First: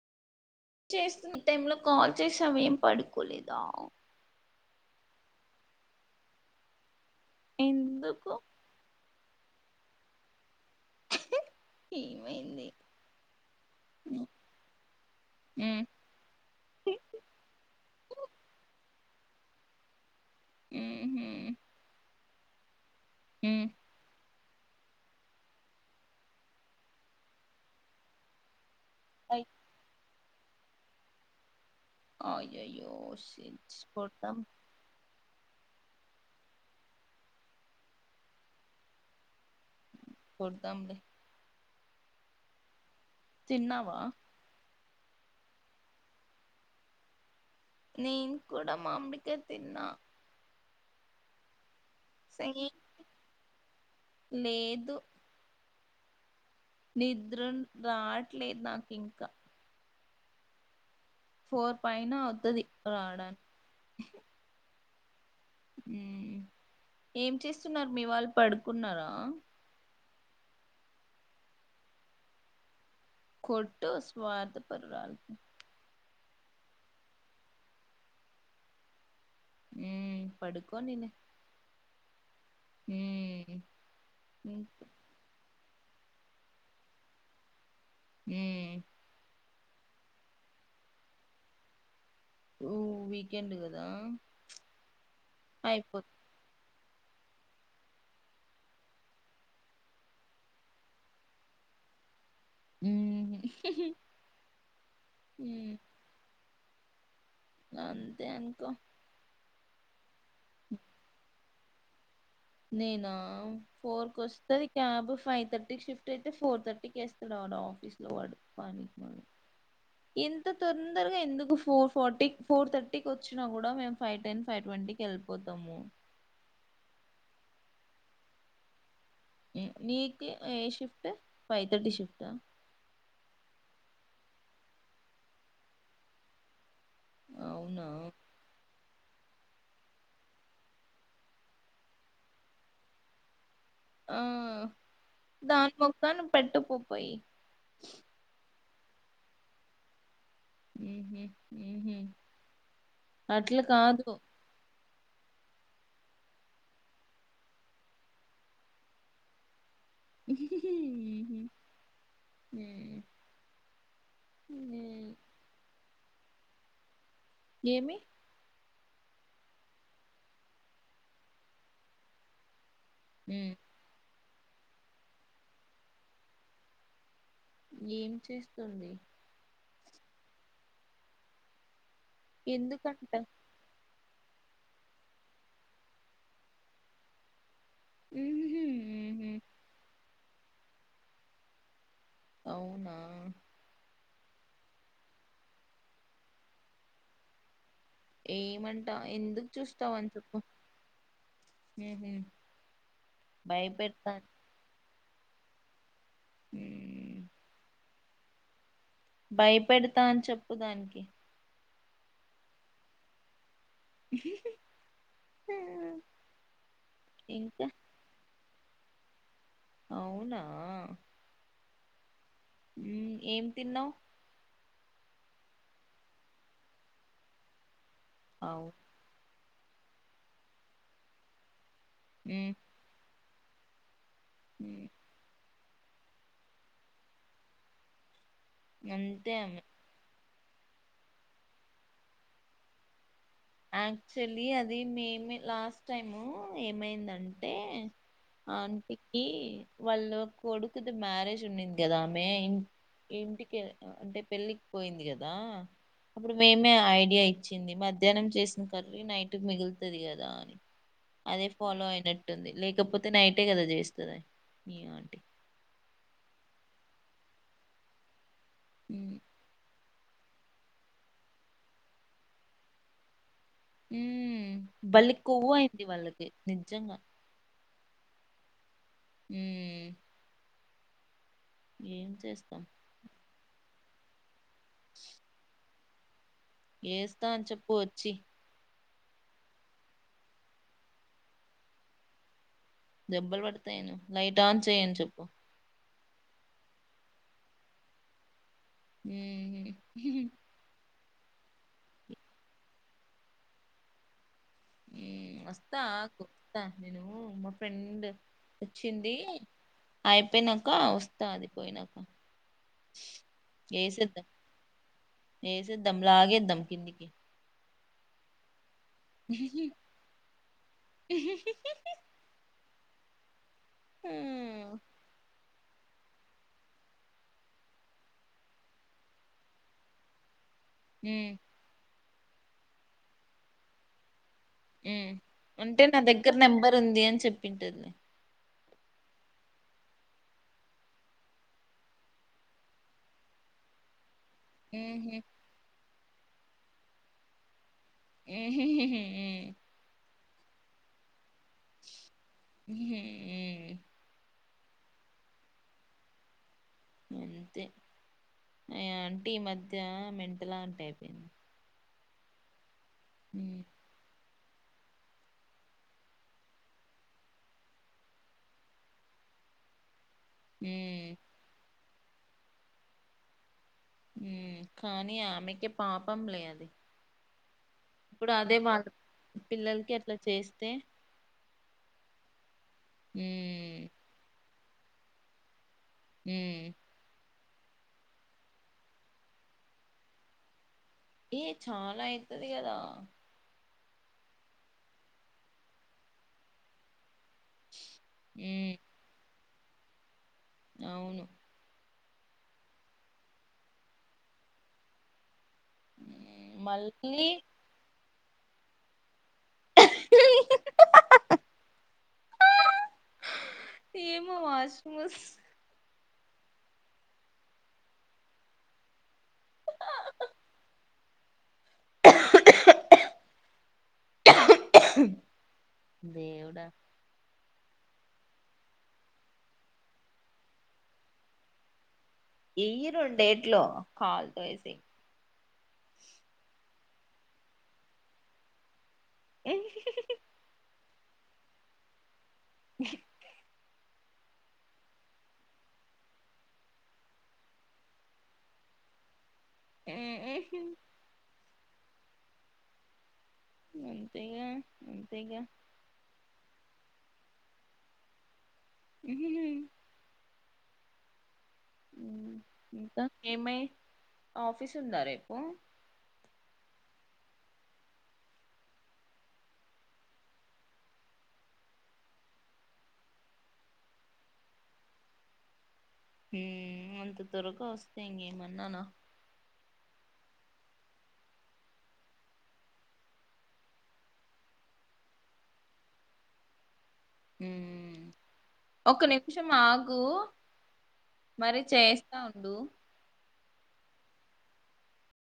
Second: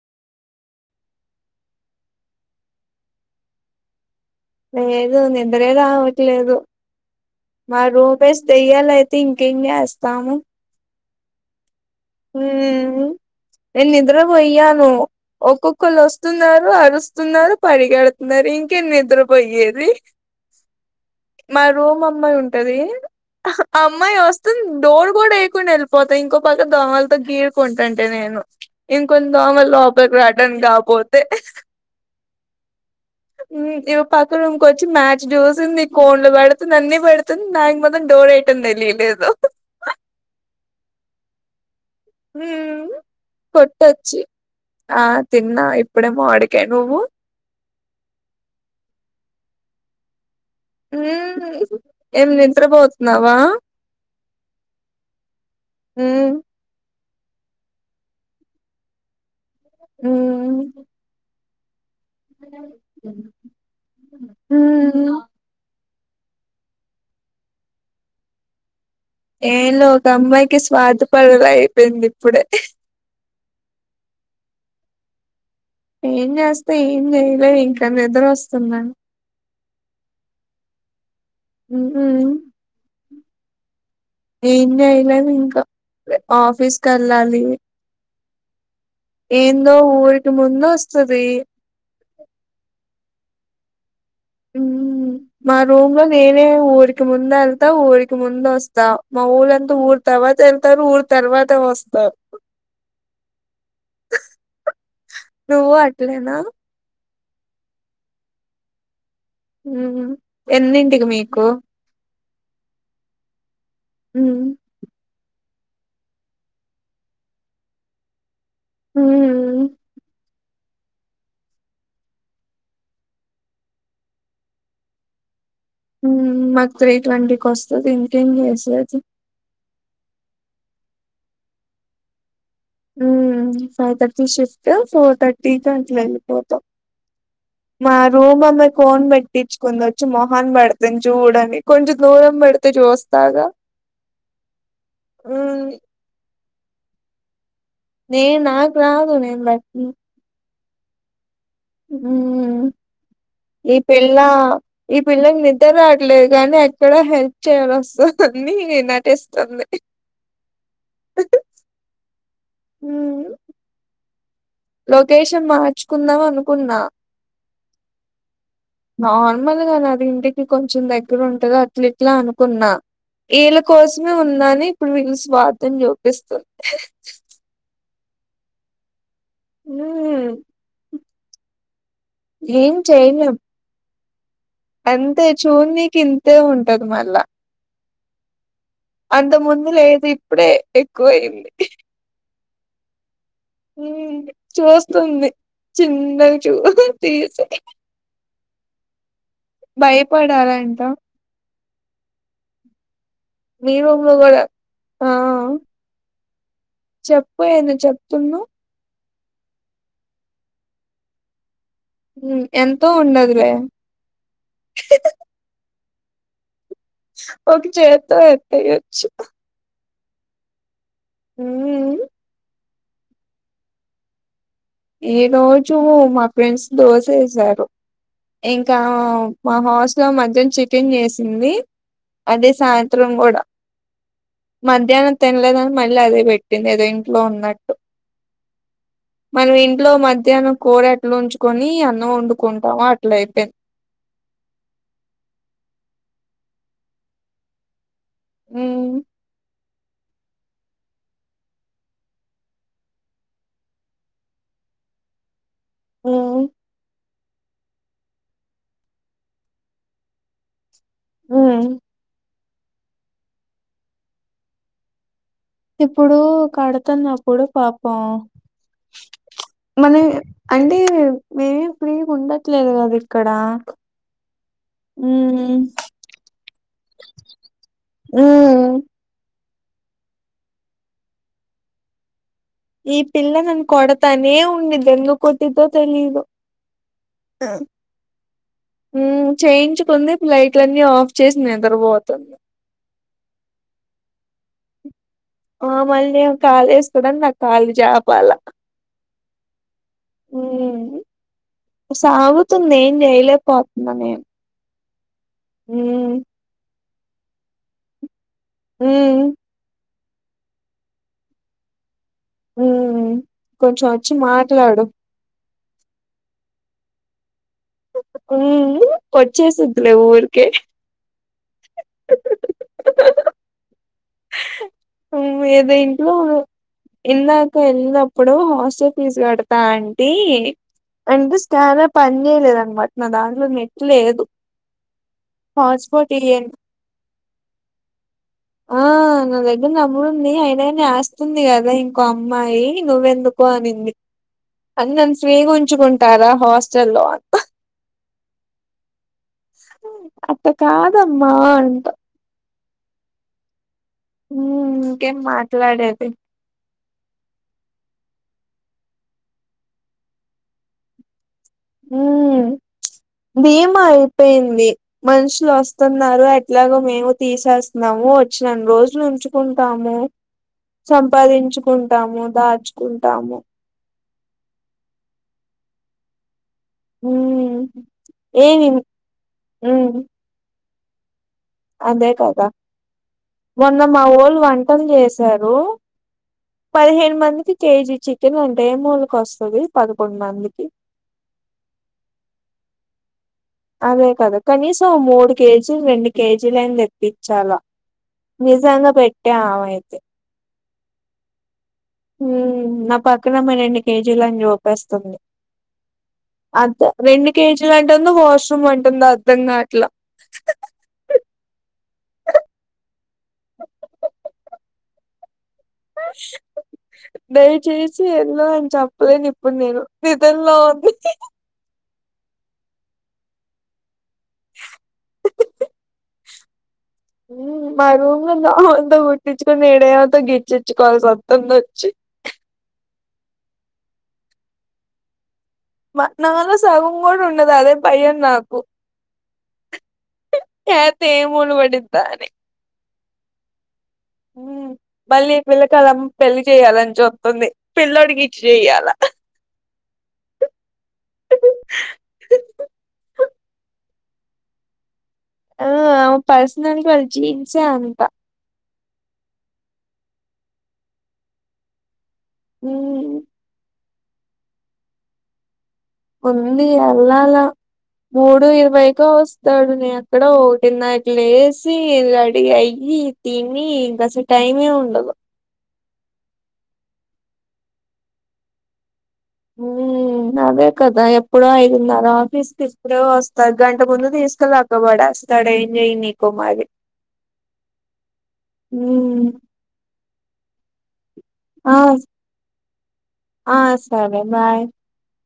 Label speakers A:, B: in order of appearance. A: చేస్తున్న టైంలో కాల్ చేసి సమ ఏం పడుకోలేదా
B: లేదు నిద్రే రావట్లేదు మా
A: ఎందుకు
B: రూమ్మేట్ దయ్యాలు ఇంకేం చేస్తాము
A: ఏమైంది
B: హమ్ నేను నిద్ర
A: మ్
B: పోయ్యాను ఒక్కొక్కళ్ళు వస్తున్నారు అరుస్తున్నారు పడిగెడుతున్నారు ఇంకే నిద్ర నిద్ర పోయ్యేది
A: మ్హు
B: మా రూమ్ అమ్మాయి ఉంటు టది
A: మ్
B: అమ్మాయి వస్ డోర్ కూడా ఎయికుని వెళ్ళిపోతా ఇంకో పక్క దోమలతో గీరుకుంటుంటే నేను ఇంక కొంచం ఆమె రాటన్ కాగ్ కొడితే
A: అయ్యోయ్యో
B: ఇవ పక్క
A: [unintelligible]
B: రూమ్ కి వచ్చి మ్యాచ్ చూసింది కోన్లు పెడుతుంది అన్ని పెడుతుంది నాకు మత్రం డోర్ వేయటం తెలియలేదు
A: కొడుదాంలే
B: మ్
A: తిన్నావా
B: కొట్టొచ్చు ఆ తిన్నా ఇప్పుడేమో మావిడికాయ నువ్వు
A: నేను కూడా మామిడికాయ తిన్నా
B: మ్ ఏమి
A: సేమ్
B: నిద్రపోతున్నావా
A: లేదు
B: మ్
A: నిద్ర రావట్లేదు నాకు ఇంకా
B: ఉ
A: ఫోర్ పైన అవుతుది రాడాన్
B: ఉ
A: మ్ ఏం చేస్తున్నారు మీ వాళ్ళు పడుకు ఉన్నారా
B: ఏంలే ఒక అమ్మాయికి స్వాద పడలా అయిపోయింది ఇప్పుడే
A: కొట్ట స్వార్ద పరూరల
B: ఏం చేస్తే ఏం చేయలేదు ఇంకా నిద్ర వస్తుంద
A: ఉ పడుకో నిన్న
B: ఉ
A: హ్మ్.
B: ఇన్న అయిలాంకా ఆఫీస్ క వెళ్ళాలి
A: మ్
B: ఏందో ఊరికి ముందు వస్తది
A: ఊ వీకెండ్ కదా
B: మ్ మా రూమ్ లో వేరే ఊరి కి ముందు వెళ్తా ఊరికి ముంద వస్తా మా ఊళ్ళంతా ఊరు తర్వాత వెళ్తారు ఊరు తర్వాత వస్తావ్
A: హ్మ్.
B: నువ్
A: హ్మ్.
B: అట్లే నా
A: అంతే ఇంకా
B: మ్ ఎన్నింటికి మీకు
A: నేనా ఫోర్ కు
B: మ్మ్
A: వస్తది క్యాబ్ ఫైవ్ తర్టీ టికీ షిఫ్ట్ అయితె ఫోర్ థర్టీ కి ఏస్తాడు వాడు ఆఫీస్ లొ వాడు పనికిమాలినొ ఇం
B: మ్మ్
A: ఇంత తొందరగా ఎందుకు ఫోర్ ఫార్టీ ఫోర్ థర్టీకి వచ్చినా కూడా మేము ఫైవ్ టెన్ ఫైవ్ ట్వంటీకి వెళ్ళిపోతాము
B: ఉం మాకు త్రీ ట్వంటీకి వస్తది ఇకేం చేసేది
A: హ్మ్. నీకు ఏ షిఫ్ట్ ఫైవ్ తర్టీ షిఫ్ట్ ఆ
B: ఉమ్ five thirty shift four thirty కి అట్ల వెళ్ళిపోతాం
A: అవునా!
B: మా రూమ్ అమ్మాయి కోన్ పెట్ పెట్టించుకుని వచ్చి మొహాన్ పెడతంది చూడమని కొంచెం దూరం పెడితే చూస్తాగా
A: ఆ
B: మ్మ్
A: దాని ముఖాన పెట్టు పో పోయి
B: నేను నాకు రాదు నేను పెట్టను
A: ఉహు
B: ఈ
A: కాదు.
B: పిల్లా ఈ పిల్లకు నిద్ర రాట్లేదు కాని ఎక్కడ హెల్ప్ చేయాల వస్తదొ అని నటిస్తోంది
A: హ్మ్
B: ఉమ్ లొకేషన్ మార్చుకుందాం అనుకున్న
A: ఏమి
B: నార్మల్గానె అది ఇంటికి కొంచెం దగ్గర ఉంటద అట్లిట్లా అనుకున్నా
A: ఉమ్.
B: వీళ్ళ కోసం ఉందని ఇప్పుడు వీళ్ళు స్వార్థం చూపిస్తుంది
A: ఏం చేస్తుంది
B: ఊ ఏం
A: ఎందుకంట
B: చెయలేం అంతే చూన్నీకి ఇంతే ఉంటది మళ్ళా
A: ఉహు
B: అప్పుడే ఎక్కువ అయింది
A: అవునా
B: ఉ చూస్తుంది చిన్నగ చూ తీసి
A: ఏమంట ఎందుకు చూస్తావ్ అని చెప్పు
B: భయపడాలంట
A: ఉహు
B: మీ రూమ్ లొ
A: భయపెడతా
B: కూడ ఆ
A: ఉ
B: చెప్పు ఏందో చెప్తున్నావ్
A: భయపెడతా అని చెప్పు దానికి
B: ఉ ఎంత ఉండదిలే
A: ఉమ్.
B: ఒక
A: ఇంకా
B: చేత్తో ఏయచ్చు
A: అవునా
B: మ్మ్
A: మ్మ్ ఏం తిన్నావ్
B: ఈ రోజు మా ఫ్రెండ్స్ దోసేసారు
A: అవు
B: ఇంకా మా హాస్ట్ లో మధ్యం చికెన్ చేసింది అదే
A: ఉమ్,
B: సాయంత్రం కూడా
A: ఉమ్,
B: మధ్యాహ్నం తినలేదా మళ్ళీ అదే పెట్టింది ఏదో ఇంట్లో ఉన్నట్టు
A: మ్మ్
B: మనం ఇంట్లో మధ్య హ్నం కూరట్లు ఉంచుకొని అన్నం వండుకుంటాం
A: ఆక్చళ్లి అది మేము మీర్ లాస్ట్ టైమ్ ఏమైందంటే
B: ఉమ్
A: ఆంటిక్కి వాళ్ళు కొడుకుది మ్యారేజ్ ఉన్నింది కదా ఆమె ఇ ఇంటికి అంటే పెళ్ళికి పోయింది కదా అప్పుడు
B: ఉమ్
A: మేమే ఐడియా ఇ చ్చింది మర్ ధ్యాహ్నం చేసిన కర్రీ నైట్ కి మిగులుతుంది కదా అని
B: ఉమ్
A: అదేపోల అ ఉంటుంది లేకపోతే నైటే కదా చేస్తది మీ ఆంటీ
B: ఇప్పుడు కడతన్న అప్పుడు పాపం
A: మ్మ్
B: మన అంటే మేమే ఫ్రీ ఉండట్లేదు కదా ఇక్కడ
A: మ్మ్ భల్లే కొవ్వు
B: ఉమ్
A: అయింది వాళ్ళకి నిజ్జంగా
B: ఏయ్
A: మ్మ్ ఏం చేస్తా
B: ఈ పిల్ల నన్ని కొడతనేే ఉ న్నిద్ది ఎందు కొట్టిద్దో తెలీదు
A: ఏస్తా అని చెప్పు వచ్చి
B: చేయించుకుంది ఇప్పుడు లైట్ల అన్నీ ఆఫ్ చేసి నిద్రపోతుంది
A: దెబ్బలు పడతాయను లైట్ ఆన్ చేయ్ అని చెప్పు
B: మమ్మల్ని కాల్ [unintelligible] నాకు కాల్ జాపాల
A: హ్మ్మ్ హు
B: సాగుతుంది ఏం చేయలేపోతున్న నేను
A: మ్మ్ వస్తా
B: ఉమ్
A: ఆకు వస్తా నేను మా ఫ్రెండ్ వచ్చిందీ
B: ఉమ్
A: అయిపోయినంక వస్తా అది పోయినాక
B: మ్మ్ కొంచెం వచ్చి మాట్లాడు
A: ఏసేదం లాగేదాం కిందికి
B: మ్మ్ కొచ్చేసిద్ధిలే ఊరికే
A: [unintelligible] మ్మ్
B: మీర్ దీంట్లో ఇందాక ఎళ్ళినప్పుడు హాస్టల్ ఫీజు కడతా అంటీ
A: మ్మ్
B: అనిపిస్తారప్ పని చేయలేదనమాట నా దాంట్లో నెట్టు లేదు
A: ఉ అంటే నా
B: హాట్స్పాట్
A: దగ్గర
B: ఇయ్యండి
A: నెంబర్ ఉంది అని చెప్ పింటద
B: ఆ నా దగ్గర నంబరు ఉంది అయినా గానీ ఆస్తుంది కదా ఇంకో అమ్మాయి నువ్వెందుకు అనింది అన్ని అని
A: మ్మ్
B: స్వీగా ఉంచుకుం తారా హస్టల్ లో
A: [unintelligible]
B: అట్ట కాదమ్ మా అంటా
A: మా్
B: హ్మ్మ్ ఇంకేం మాట్లాడేది
A: అంతే అ ఆంటీ ఈ మధ్య మెంటల్ ఆంటీ అయిపోయింది
B: మ్మ్
A: మ్మ్
B: బీఎమఐ పేయింది మనుషులు వస్తున్నారు ఎట్లాగొ మేము తీసేస్తున్నాము వచ్చినన్ని రోజులు ఉంచుకుంటాము
A: మ్మ్
B: సంపాదించుకుం ఉంటాము దాచుకుంటాము
A: మ్మ్ కానీ ఆమెకే పాపంలే అది
B: ఉమ్
A: ఇప్పుడు అదే
B: ఏమి
A: వాళ పిల్లలకి
B: ఉమ్
A: అట్లా చేస్తే
B: అదే కదా మొన్న
A: ఉమ్
B: మా వొళ్లు వన్ పని చేశారు
A: ఉమ్
B: పదిహేను మందికి కేజీ చికెన్ అంటే ములక వస్తది పదకొండు మందికి
A: ఈ చాలా అయితది కదా
B: అదే కదా కనీసం మూడు కేజీలు రెండు కేజీలు అయినా తే పిచ్చాలా
A: ఉమ్
B: నిజంగా పెట్ ఆమె అయితే
A: అవును
B: హు నా పక్కన అమ్మాయి రెండు కేజీలని చూపేస్తుంది
A: ఉమ్,
B: అంతే
A: మళ్ళీ
B: రెండు కేజీలు అంటే [unintelligible] వాష్రూమ్ అంటుంద అర్థం గావట్లే
A: ఏమో వాష్రూమ్ వస్
B: దయచేసి [unintelligible] అని చెప్పలేను ఇప్పుడు నేను నిధంలో ఉంది
A: దవు
B: మా రూమ్ లో [unintelligible] పట్టించుకొని [unintelligible] గిచిచ్చుకోవాలి సొంతంద వచ్చి
A: ఇయ్యారు డేట్లో [unintelligible]
B: నాలో సగం కూడా ఉండదు అదే భయం నాకు
A: [inaudible]
B: [unintelligible] ముళ్ళపడిద అని బల్లి పిల్ల కలం పెళ్లి చేయ్యాలని చెప్తుంది పిల్లోడికి ఇచ్చి చెయ్యాల
A: [inaudible] అంతేగా [unintelligible]
B: పర్సనల్గా వాళ్ళు జీన్సే అంత
A: [unintelligible] ఇకా
B: హ్మ్.
A: ఏమై ఆఫీస్ ఉందా రేపు
B: ఉంది అల్లలా మూడు ఇరవైకో వస్తాడు నేను అక్కడో ఒక్కటిన్నరకి లేసి రెడీ అయ్యి తిని ఇంకా అసలు టైమే ఉండదు
A: అంత త్వరగా వస్తాయి ఇంకా ఏమన్నానా
B: ఉ అదే కదా ఎప్పుడో ఐదున్నర ఆఫీస్కి ఇప్పుడే వస్తా గంట ముందు తీసుకెళ్ళక పడేస్తాడు ఏం చేయినికో మరి
A: ఒక
B: హ్మ్.
A: నిమిషం ఆగు మరి
B: ఆ
A: చేస్తా ఉండు
B: ఆ సరే బాయ్